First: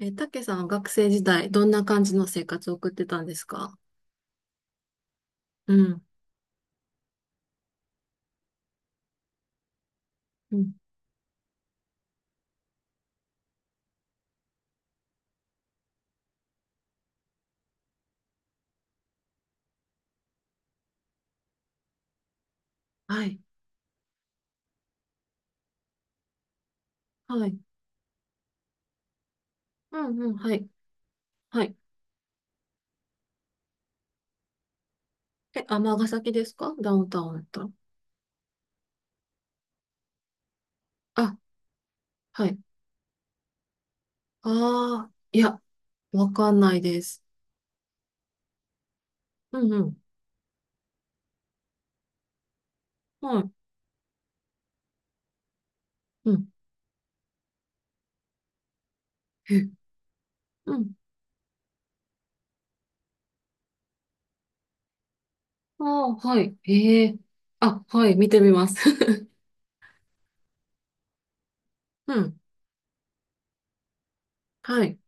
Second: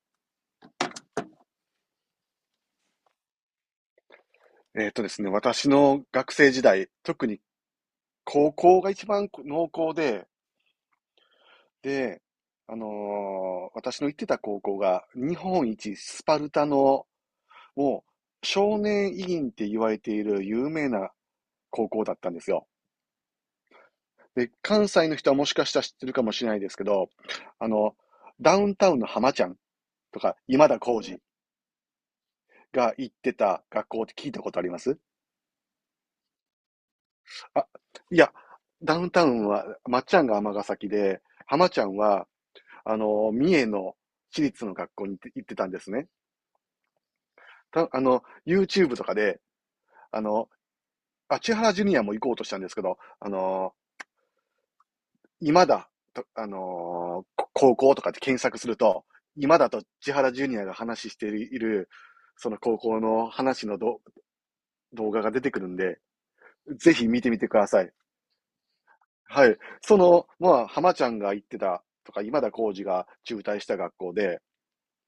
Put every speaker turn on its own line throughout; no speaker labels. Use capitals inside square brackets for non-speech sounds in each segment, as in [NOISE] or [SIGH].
え、たけさん、は学生時代、どんな感じの生活を送ってたんですか？
えっとですね、私
う
の
ん。
学生時代、特に高校が一番濃厚で、
うん。
で、私の行ってた高校が日本一スパルタの、もう少年委員って言われている有名な高校だったんですよ。
はい。
で、関西の人はもしかしたら知ってるかもしれないですけど、
はい。
あの、ダウンタウンの浜ちゃん
うん
と
うん。
か
は
今
い。
田耕司
はい。
が行ってた学校って聞いたことあります？
え、尼崎ですか？ダウンタウンだった
あ、
ら。
いや、ダウンタウンは、まっちゃんが尼崎で、
あ、
浜ちゃんは
はい。
三重の私
あ
立の学校
あ、
に行って
い
行って
や、
たんですね。
わかんないです。
た、あの、YouTube とかで、
うんうん。
あの、千原ジュニアも行こうとしたんですけど、
はい。
今だ、と
うん。
高校とかって検索すると、今
え、
だと千原ジュニア
う
が
ん。
話している、その高校の話の動画が出てくるん
あ
で、
あ、はい。
ぜ
え
ひ
え。
見てみてくださ
あ、
い。
はい。見てみます。
はい。その、まあ、浜ちゃんが行ってた
[LAUGHS]
と
う
か、
ん。
今田耕司が中退した学校で、
はい。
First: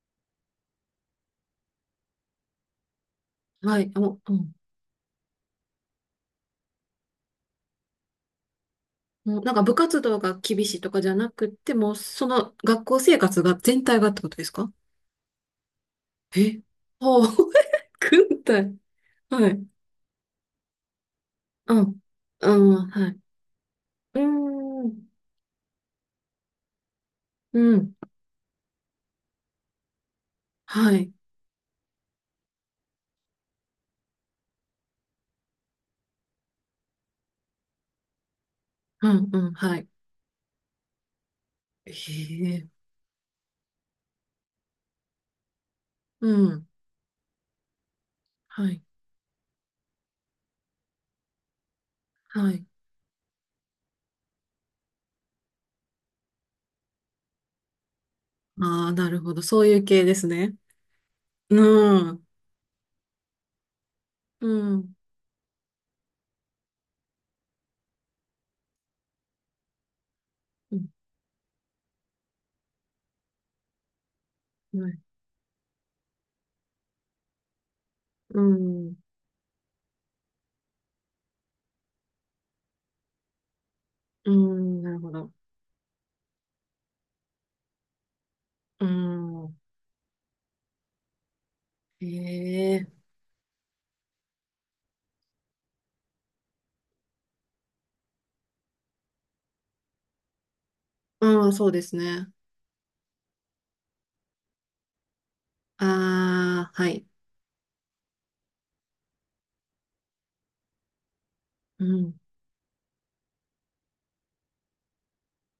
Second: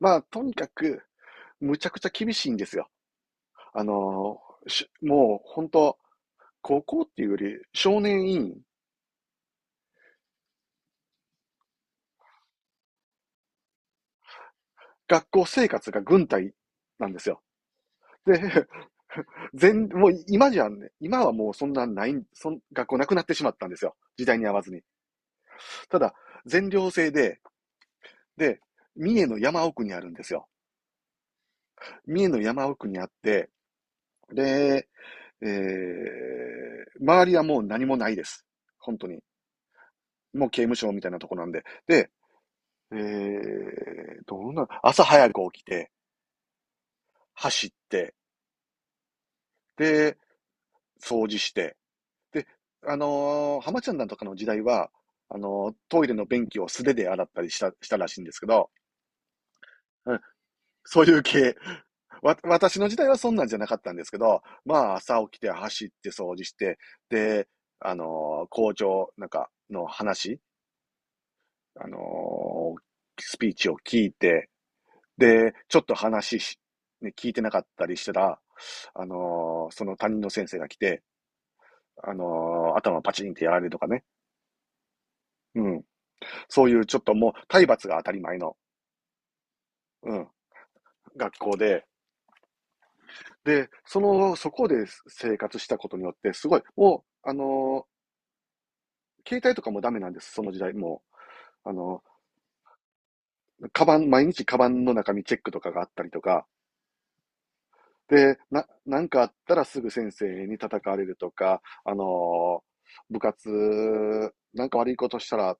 まあ、とにかく、むちゃくちゃ厳しいんですよ。
は
あ
い。あ、もう、う
の、
ん。
もう本当、高校っていうより少年院、
もうなんか部活動が厳しいとかじゃなくて、もうその学校生活が全体がってことですか？
学校生活が軍隊
え。
なんで
は
す
あ、
よ。
[LAUGHS]
で、
軍隊。は
[LAUGHS]
い。
もう今じゃね、今はもうそん
う
な
ん。
ない
う
そん、
ん、
学校な
はい。
くなってしまったんですよ。
う
時代に合わずに。
ーん。
ただ、全寮制で、
うん。
で、三重の山奥にあるんですよ。
はい。
三重の山奥にあって、で、周りはもう何もないです。本当
う
に。
ん、うん、はい。
もう刑務所みたいなとこなんで。
へ
で、
え。
えー、どうな、朝早く起きて、
うん。
走って、
はい。
で、掃除して、で、
はい。
浜ちゃんなんとかの時代は、トイレの便器を素手で洗ったりしたらしいんですけど、
ああ、なるほど。そういう系で
うん、
すね。
そういう系。
うん。
私の時代はそんなんじゃなかったんですけど、
う
ま
ん。
あ、朝起きて走って掃除して、で、校長なんかの話、
うん。
あのースピーチを聞いて、
はい。
で、ちょっと話し、ね、聞いてなかったりした
う
ら、
ん。
その担任の先生が来て、頭パチンってやられるとかね。
うん。なるほど。
うん。そういうちょっともう体罰が当たり前の、
うん。
うん、学校で。
へえ。
で、その、そこで生活したことによって、すごい、もう、携帯とかもダメなんです、その時代。も
うん、そ
う、
うですね。
カバン、毎日カバンの中身チェックとかがあったりとか、
ああ、はい。
で、なんかあったらすぐ先生に叩かれるとか、
うん。
部活、なんか悪いことしたら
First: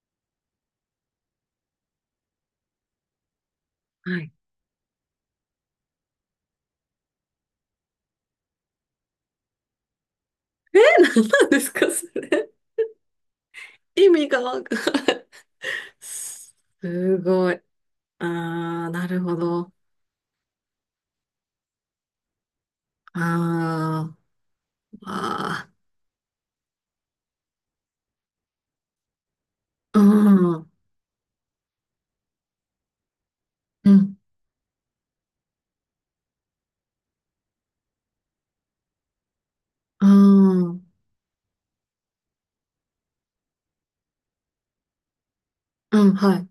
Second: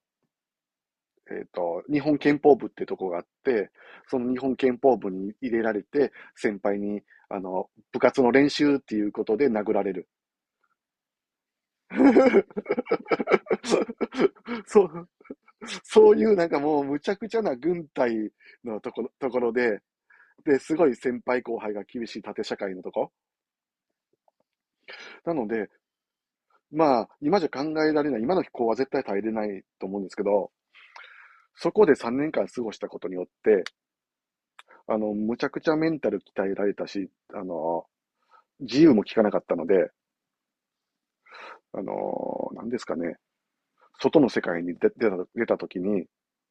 えっと、日本憲法部ってとこがあって、
は
その
い。
日本憲法部に入れられて、先輩に、あの、部活の練習っていうことで殴られる。
[LAUGHS] え、何なんですか、それ。
[LAUGHS]
意味がわか
そ
ん
う、
ない。
そういうなん
す
かもうむちゃくちゃ
ごい。
な軍
あ
隊の
あ、なる
と
ほ
ころ
ど。
で、で、すごい先輩後輩が厳しい縦社会のとこ。
あー。
なの
あ
で、まあ、今じゃ考えられない、今の子は絶対耐えれないと思
ー、う
うんですけど、
ん、う
そこで3年間過ごしたことによって、
ん、
あの、むちゃくちゃメンタル鍛えられたし、あの、自由も利かなかったので、
うん、
何ですかね、外の世界に出た時に、
うん、はい。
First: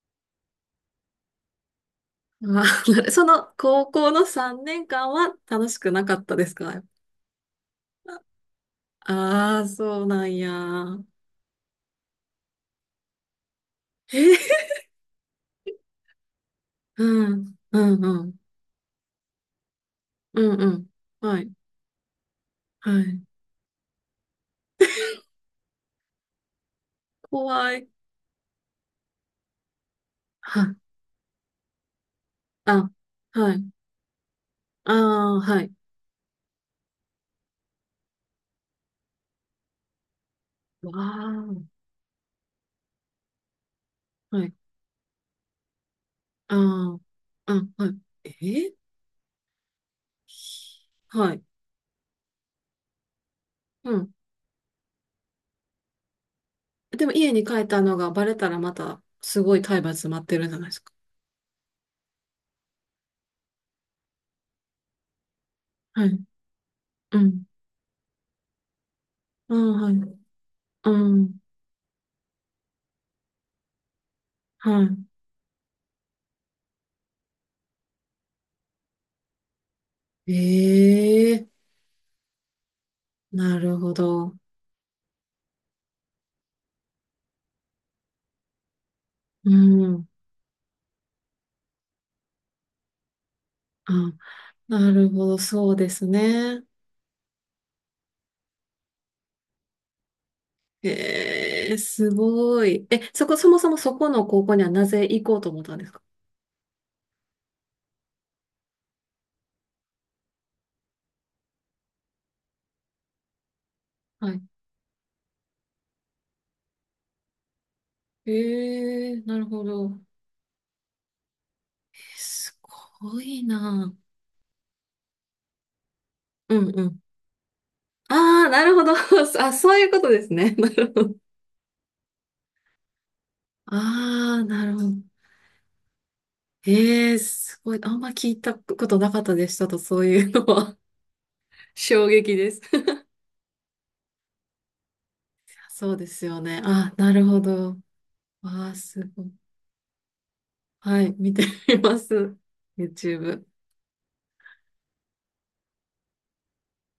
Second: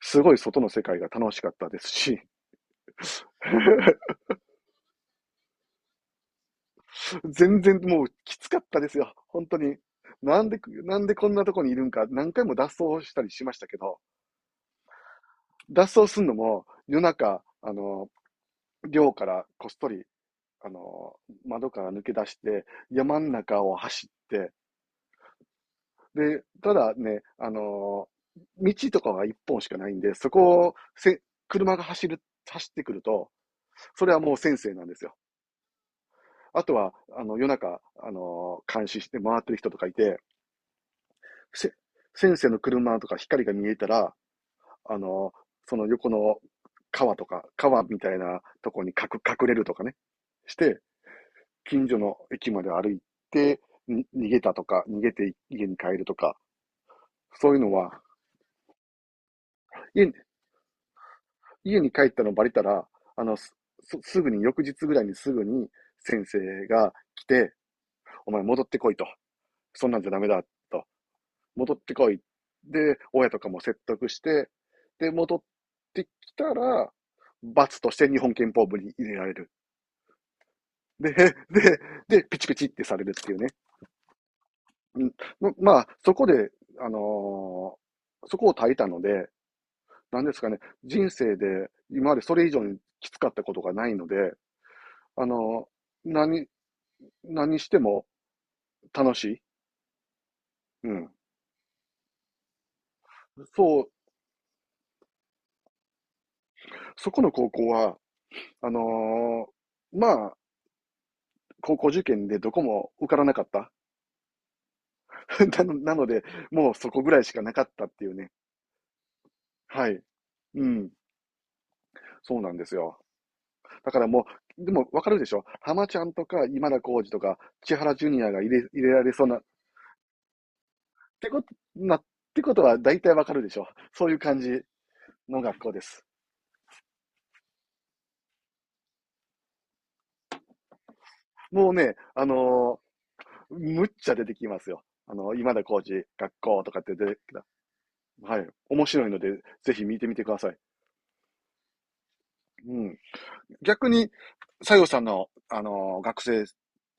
すごい外の世界が楽しかったですし、
あー [LAUGHS] なるその高校
[LAUGHS]
の3年間は楽しくなかったですか？
全然もうきつかったですよ、本
あ
当
[LAUGHS] あー、
に。
そうなんや。
なんでこんなとこにいるんか、何回も脱走したりしましたけど、
えー、
脱走するのも
[LAUGHS]
夜
う
中、
ん、うん、うん、
寮からこっそり、
うん、う
あ
ん。
の
はい、
窓から抜け出して、
は
山
い。
ん中を走って、で、ただね、
怖い。
道とかは一本しかないんで、そこ
は
をせ車が走る、走って
あ、
くると、
はい、
それはもう先生なん
あ
ですよ。
あ、はい。
あとは、あの、夜中、監視して回ってる人とかいて、
わ
せ
あ、
先生の車とか光が見えたら、
はい、
あのーその横の
あ
川とか、
あ、うん、
川
は
み
い。
たい
え
なと
ー
こに隠れるとかね、して、
[LAUGHS] はい、
近所の駅まで歩いて、
う
に
ん。
逃げたとか、逃げて家に帰るとか、
でも家に
そう
帰
いう
っ
の
たの
は、
がバレたらまたすごい体罰
家
待ってるんじゃないですか。
家に帰ったのバレたら、あの、すすぐに、翌日ぐらいにすぐに
はい。
先生が
う
来
ん。
て、お前戻ってこいと。
ああ、
そ
は
ん
い。
なんじゃダメだと。
うん。
戻ってこい。で、親とかも説得して、
は
で、戻ってきたら、罰として日本憲法部に入れられる。
い。
で、
ええ、
で、で、ピチピチってされるっていうね。
なるほど。
うん、まあ、そこで、あのーそこを耐えたので、
うん。
なんですかね、人生で今までそれ以上にきつかったことがないの
あ、
で、
なる
あ
ほど。
の、
そうです
何、
ね。
何しても楽しい。うん。
ええ、すごい。え、そもそも
そう、
そこの高校にはなぜ行こうと思ったんですか？
そこの高校は、あのまあ、高校受験でどこも受からなかった。
はい。
[LAUGHS] なので、もうそこぐらいしかなかったっていうね。
ええ、なるほ
は
ど。
い。うん。そうな
す
んですよ。
ごい
だ
な。
からもう、でもわかるでしょ？浜ちゃんとか
うん
今田
うん。
耕司とか千原ジュニアが
ああ、なる
入
ほ
れ
ど。
られそうな、
[LAUGHS]
っ
あ、そういうことですね。[LAUGHS] なるほど。
てこと、な、ってことは大体わかるでしょ？そういう
あ
感
あ、
じ
なるほど。
の学校です。
ええ、すごい。あんま聞いたことなかったでしたと、そういうのは？
もう
[LAUGHS]
ね、
衝
あ
撃です。
のむっちゃ出てきますよ。あの、今田
[LAUGHS]
コ
そう
ー
です
学
よね。
校とかっ
あ、
て出
な
て
る
き
ほ
た。
ど。
はい。
わあ、
面
す
白いの
ごい。
で、ぜひ見てみてください。
はい、見てみます。
うん。
YouTube。
逆に、西郷さんの、あの、学生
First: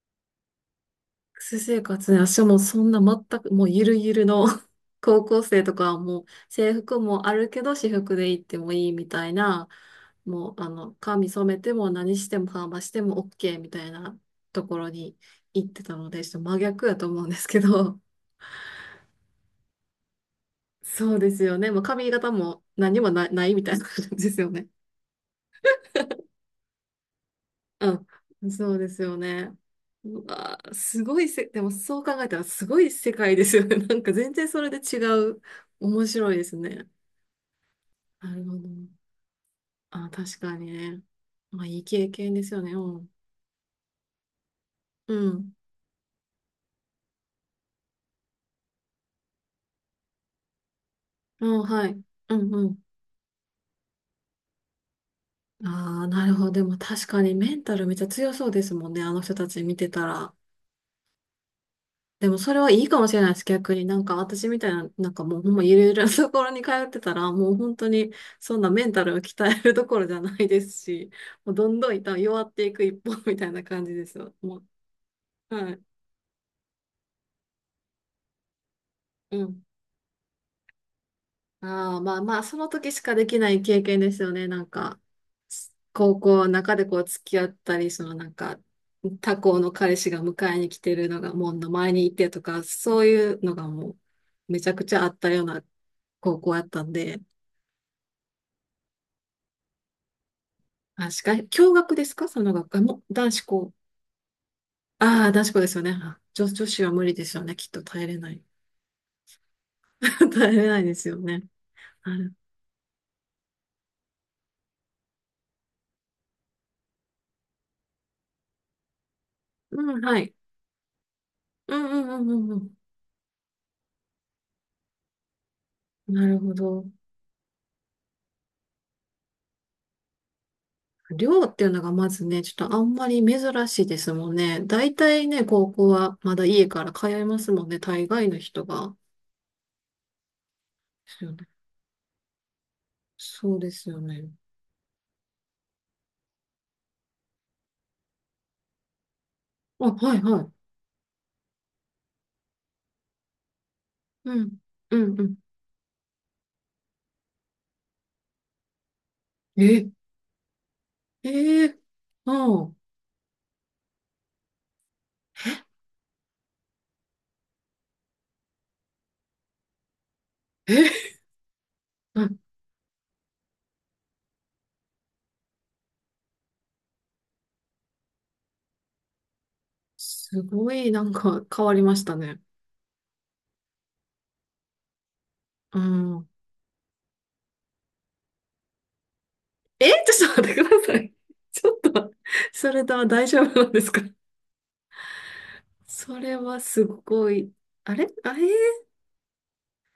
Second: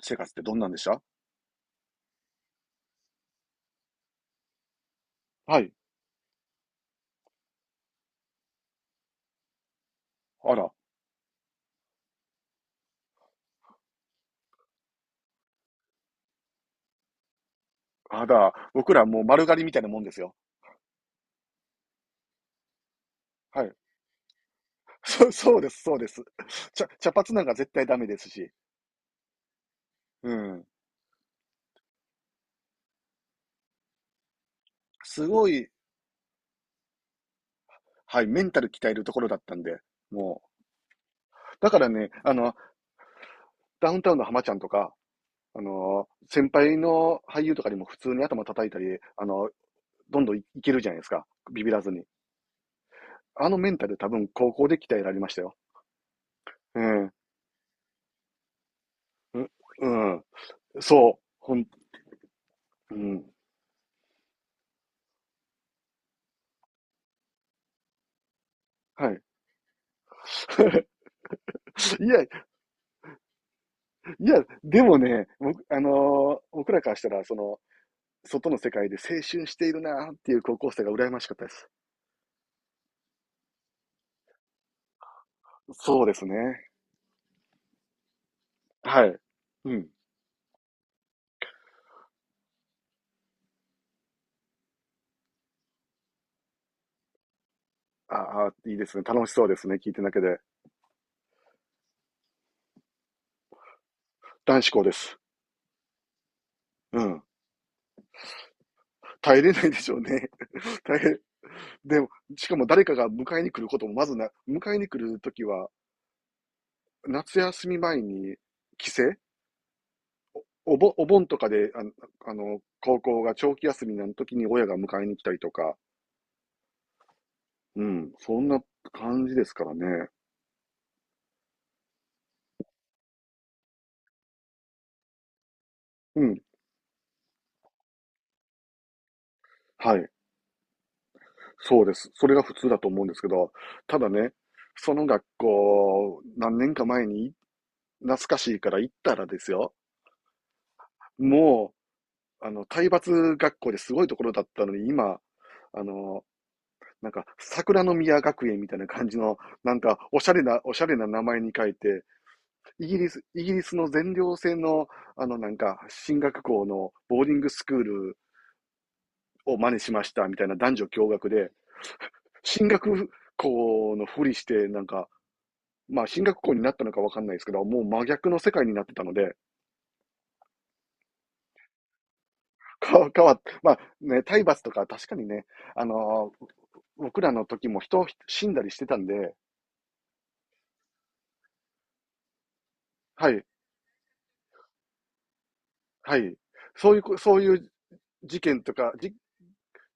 生活ってどんなんでした？
学生生活ね、私もそんな全く、もうゆるゆるの [LAUGHS] 高校
は
生
い。
とかはもう制服もあるけど、私服で行ってもいいみたいな、も
あ
う、
ら。
髪染めても何してもパーマしても OK みたいなところに行ってたので、ちょっと真逆やと思うんですけど、
あら、僕らもう丸刈りみたいなもんですよ。
そうですよね。もう髪型も何もないみ
は
た
い。
いな感じですよね。
[LAUGHS] そうです、そうです。茶髪なんか絶対
う
ダメです
ん。
し。
そうですよね。う
う
わ
ん。
ー、すごいでもそう考えたらすごい世界ですよね。[LAUGHS] なんか全然それで違
す
う。
ごい、
面白いですね。
はい、
な
メ
る
ン
ほ
タ
ど。
ル鍛えるところだったんで、
あ、確
も
かにね。
う。
まあ、
だ
い
か
い
ら
経
ね、
験
あ
です
の、
よね。うん。
ダウンタウンの浜ちゃんとか、
うん。
あの、先輩の俳優とかにも普通に頭叩いたり、あの、どんどんいけるじゃないですか。
うん、
ビビら
は
ず
い。
に。
うんうん。
あのメンタル多分高校で鍛えられましたよ。
ああ、なるほど。でも
う
確
ん。
かにメンタルめっちゃ強そうですもんね。あの人
う
たち見てた
んうん。
ら。
そう。ほん、
でもそれはいい
う
かもしれない
ん。
です。逆になんか私みたいな、なんかもうほんまゆるゆるな [LAUGHS] ところに通ってたら、もう本当にそんなメンタル
は
を
い。
鍛えるどころじゃないです
[LAUGHS]
し、もうどんどん多分
い
弱っていく一方 [LAUGHS] みたいな感じですよ。
や、
も
でもね、
う、
僕、
はい。
僕らからしたら、その、外の世界で青
う
春し
ん。
ているなっていう高校生が羨ましかったです。
ああ、まあまあ、その時しかできない経験ですよね。なんか、
そうで
高
すね。
校の中でこう付き合ったり、そのなんか、
はい。
他校の
うん。
彼氏が迎えに来てるのが門の前にいてとか、そういうのがもうめちゃくちゃあったような高校やったんで、
ああ、いいですね。楽しそうですね。聞いてるだけで。
確かに。共学ですか？その学科も。男子校？
男子校です。
ああ、男子校ですよね。あ、女子は
う
無理
ん。
ですよね。きっと耐えれない。
耐えれないでしょうね。
[LAUGHS] 耐えれない
[LAUGHS]
で
大
すよ
変。
ね。
でも、
ある。
しかも誰かが迎えに来ることもまずな、迎えに来るときは、夏休み前に帰省
うん、はい。
お盆とかで
うんうんう
あ
んう
の、
ん
高校が長期休みの時に親が迎えに来たりとか、
うん。なるほど。
うん、そんな感じですからね。
寮っていうのがまずね、ちょっとあんまり珍しいですもんね。大体ね、高校は
う
ま
ん、
だ家から通いますもんね。大概の人が。
はい、
ですよね。
そうです。それが普通だと思うんですけど、
そうですよ
ただ
ね。
ね、その学校、何年か前に懐かしいから行ったらですよ、
あ、はいはい。
もう、あの、体罰学校ですごいところ
う
だっ
ん。
たのに、
う
今、
んうん。
あの、なんか、桜の宮学園みたいな感じの、なん
え、
か、おしゃれな名
え
前に書
ー、
いて、
ああ。
イギリスの全寮制の、あの、なんか、進学校のボーディングスクールを真似しましたみたいな男女
え
共学で、
[LAUGHS]
進学校のふりして、なんか、まあ、進学校になったのかわかんないですけど、もう真逆の世界になってたので、
すごいなんか変わりましたね。
[LAUGHS] まあね、体罰とか確かにね、
う
あ
ん。
のー僕らの時も人死んだりしてたんで、
え、[LAUGHS] ちょっと待ってください。ちょっと、それとは大
は
丈
い、
夫なんですか？
は
それ
い。
はす
そういうこ、
ご
そう
い。
いう
あれあ
事
れ。
件とか、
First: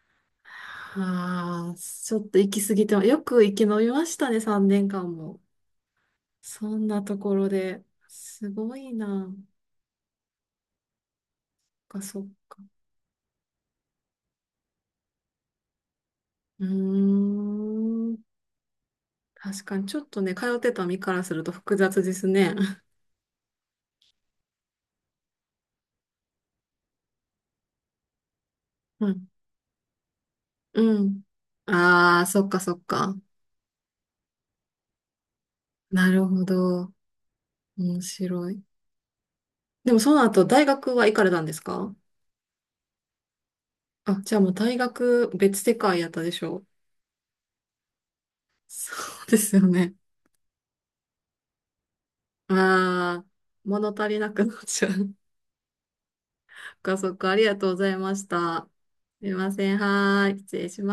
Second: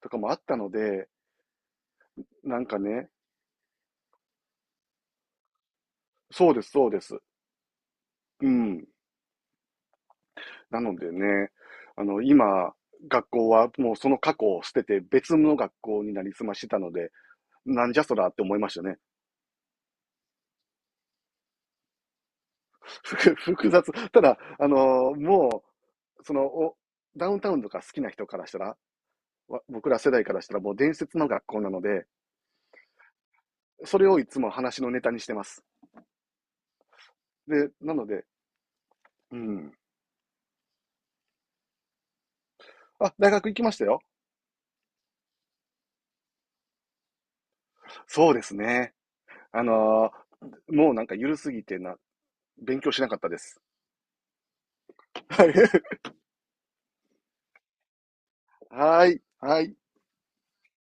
とかもあったので、
ああー、ちょっと行
な
き
ん
過
か
ぎて
ね、
よく生き延びましたね、3年間も。
そうです、
そん
そうで
なと
す。
ころで。
う
すご
ん。
いな。
なのでね、
そっか、
あ
そ
の、
っか。
今、学校はもうその過去を捨てて別の学校になりすまし
う
てたので、なんじゃ
ー
そ
ん。
らって思いましたね。
確かに、ちょっとね、通ってた身からすると複雑ですね。
ふ複雑。ただ、あのもう、その、お、ダウンタウンとか好きな人からしたら、
[LAUGHS] うん。
僕ら世代からしたらもう伝
う
説
ん。
の学校なので、
ああ、そっか、そっか。
それをいつも話のネタにしてます。
なるほど。
で、な
面
ので、
白い。
うん。
でもその後、大学は行かれたんですか？
あ、大学行きましたよ。
あ、じゃあもう大学別世界やったでしょ？
そうです
そ
ね。
うです
あ
よね。
のーもうなんかゆるすぎてな、勉強しなかっ
ああ、
たです。
物足りなくなっちゃう。そ
は
っかそっか、ありがとうございました。
い。
すいま
は
せ
い。
ん。はーい。失礼します。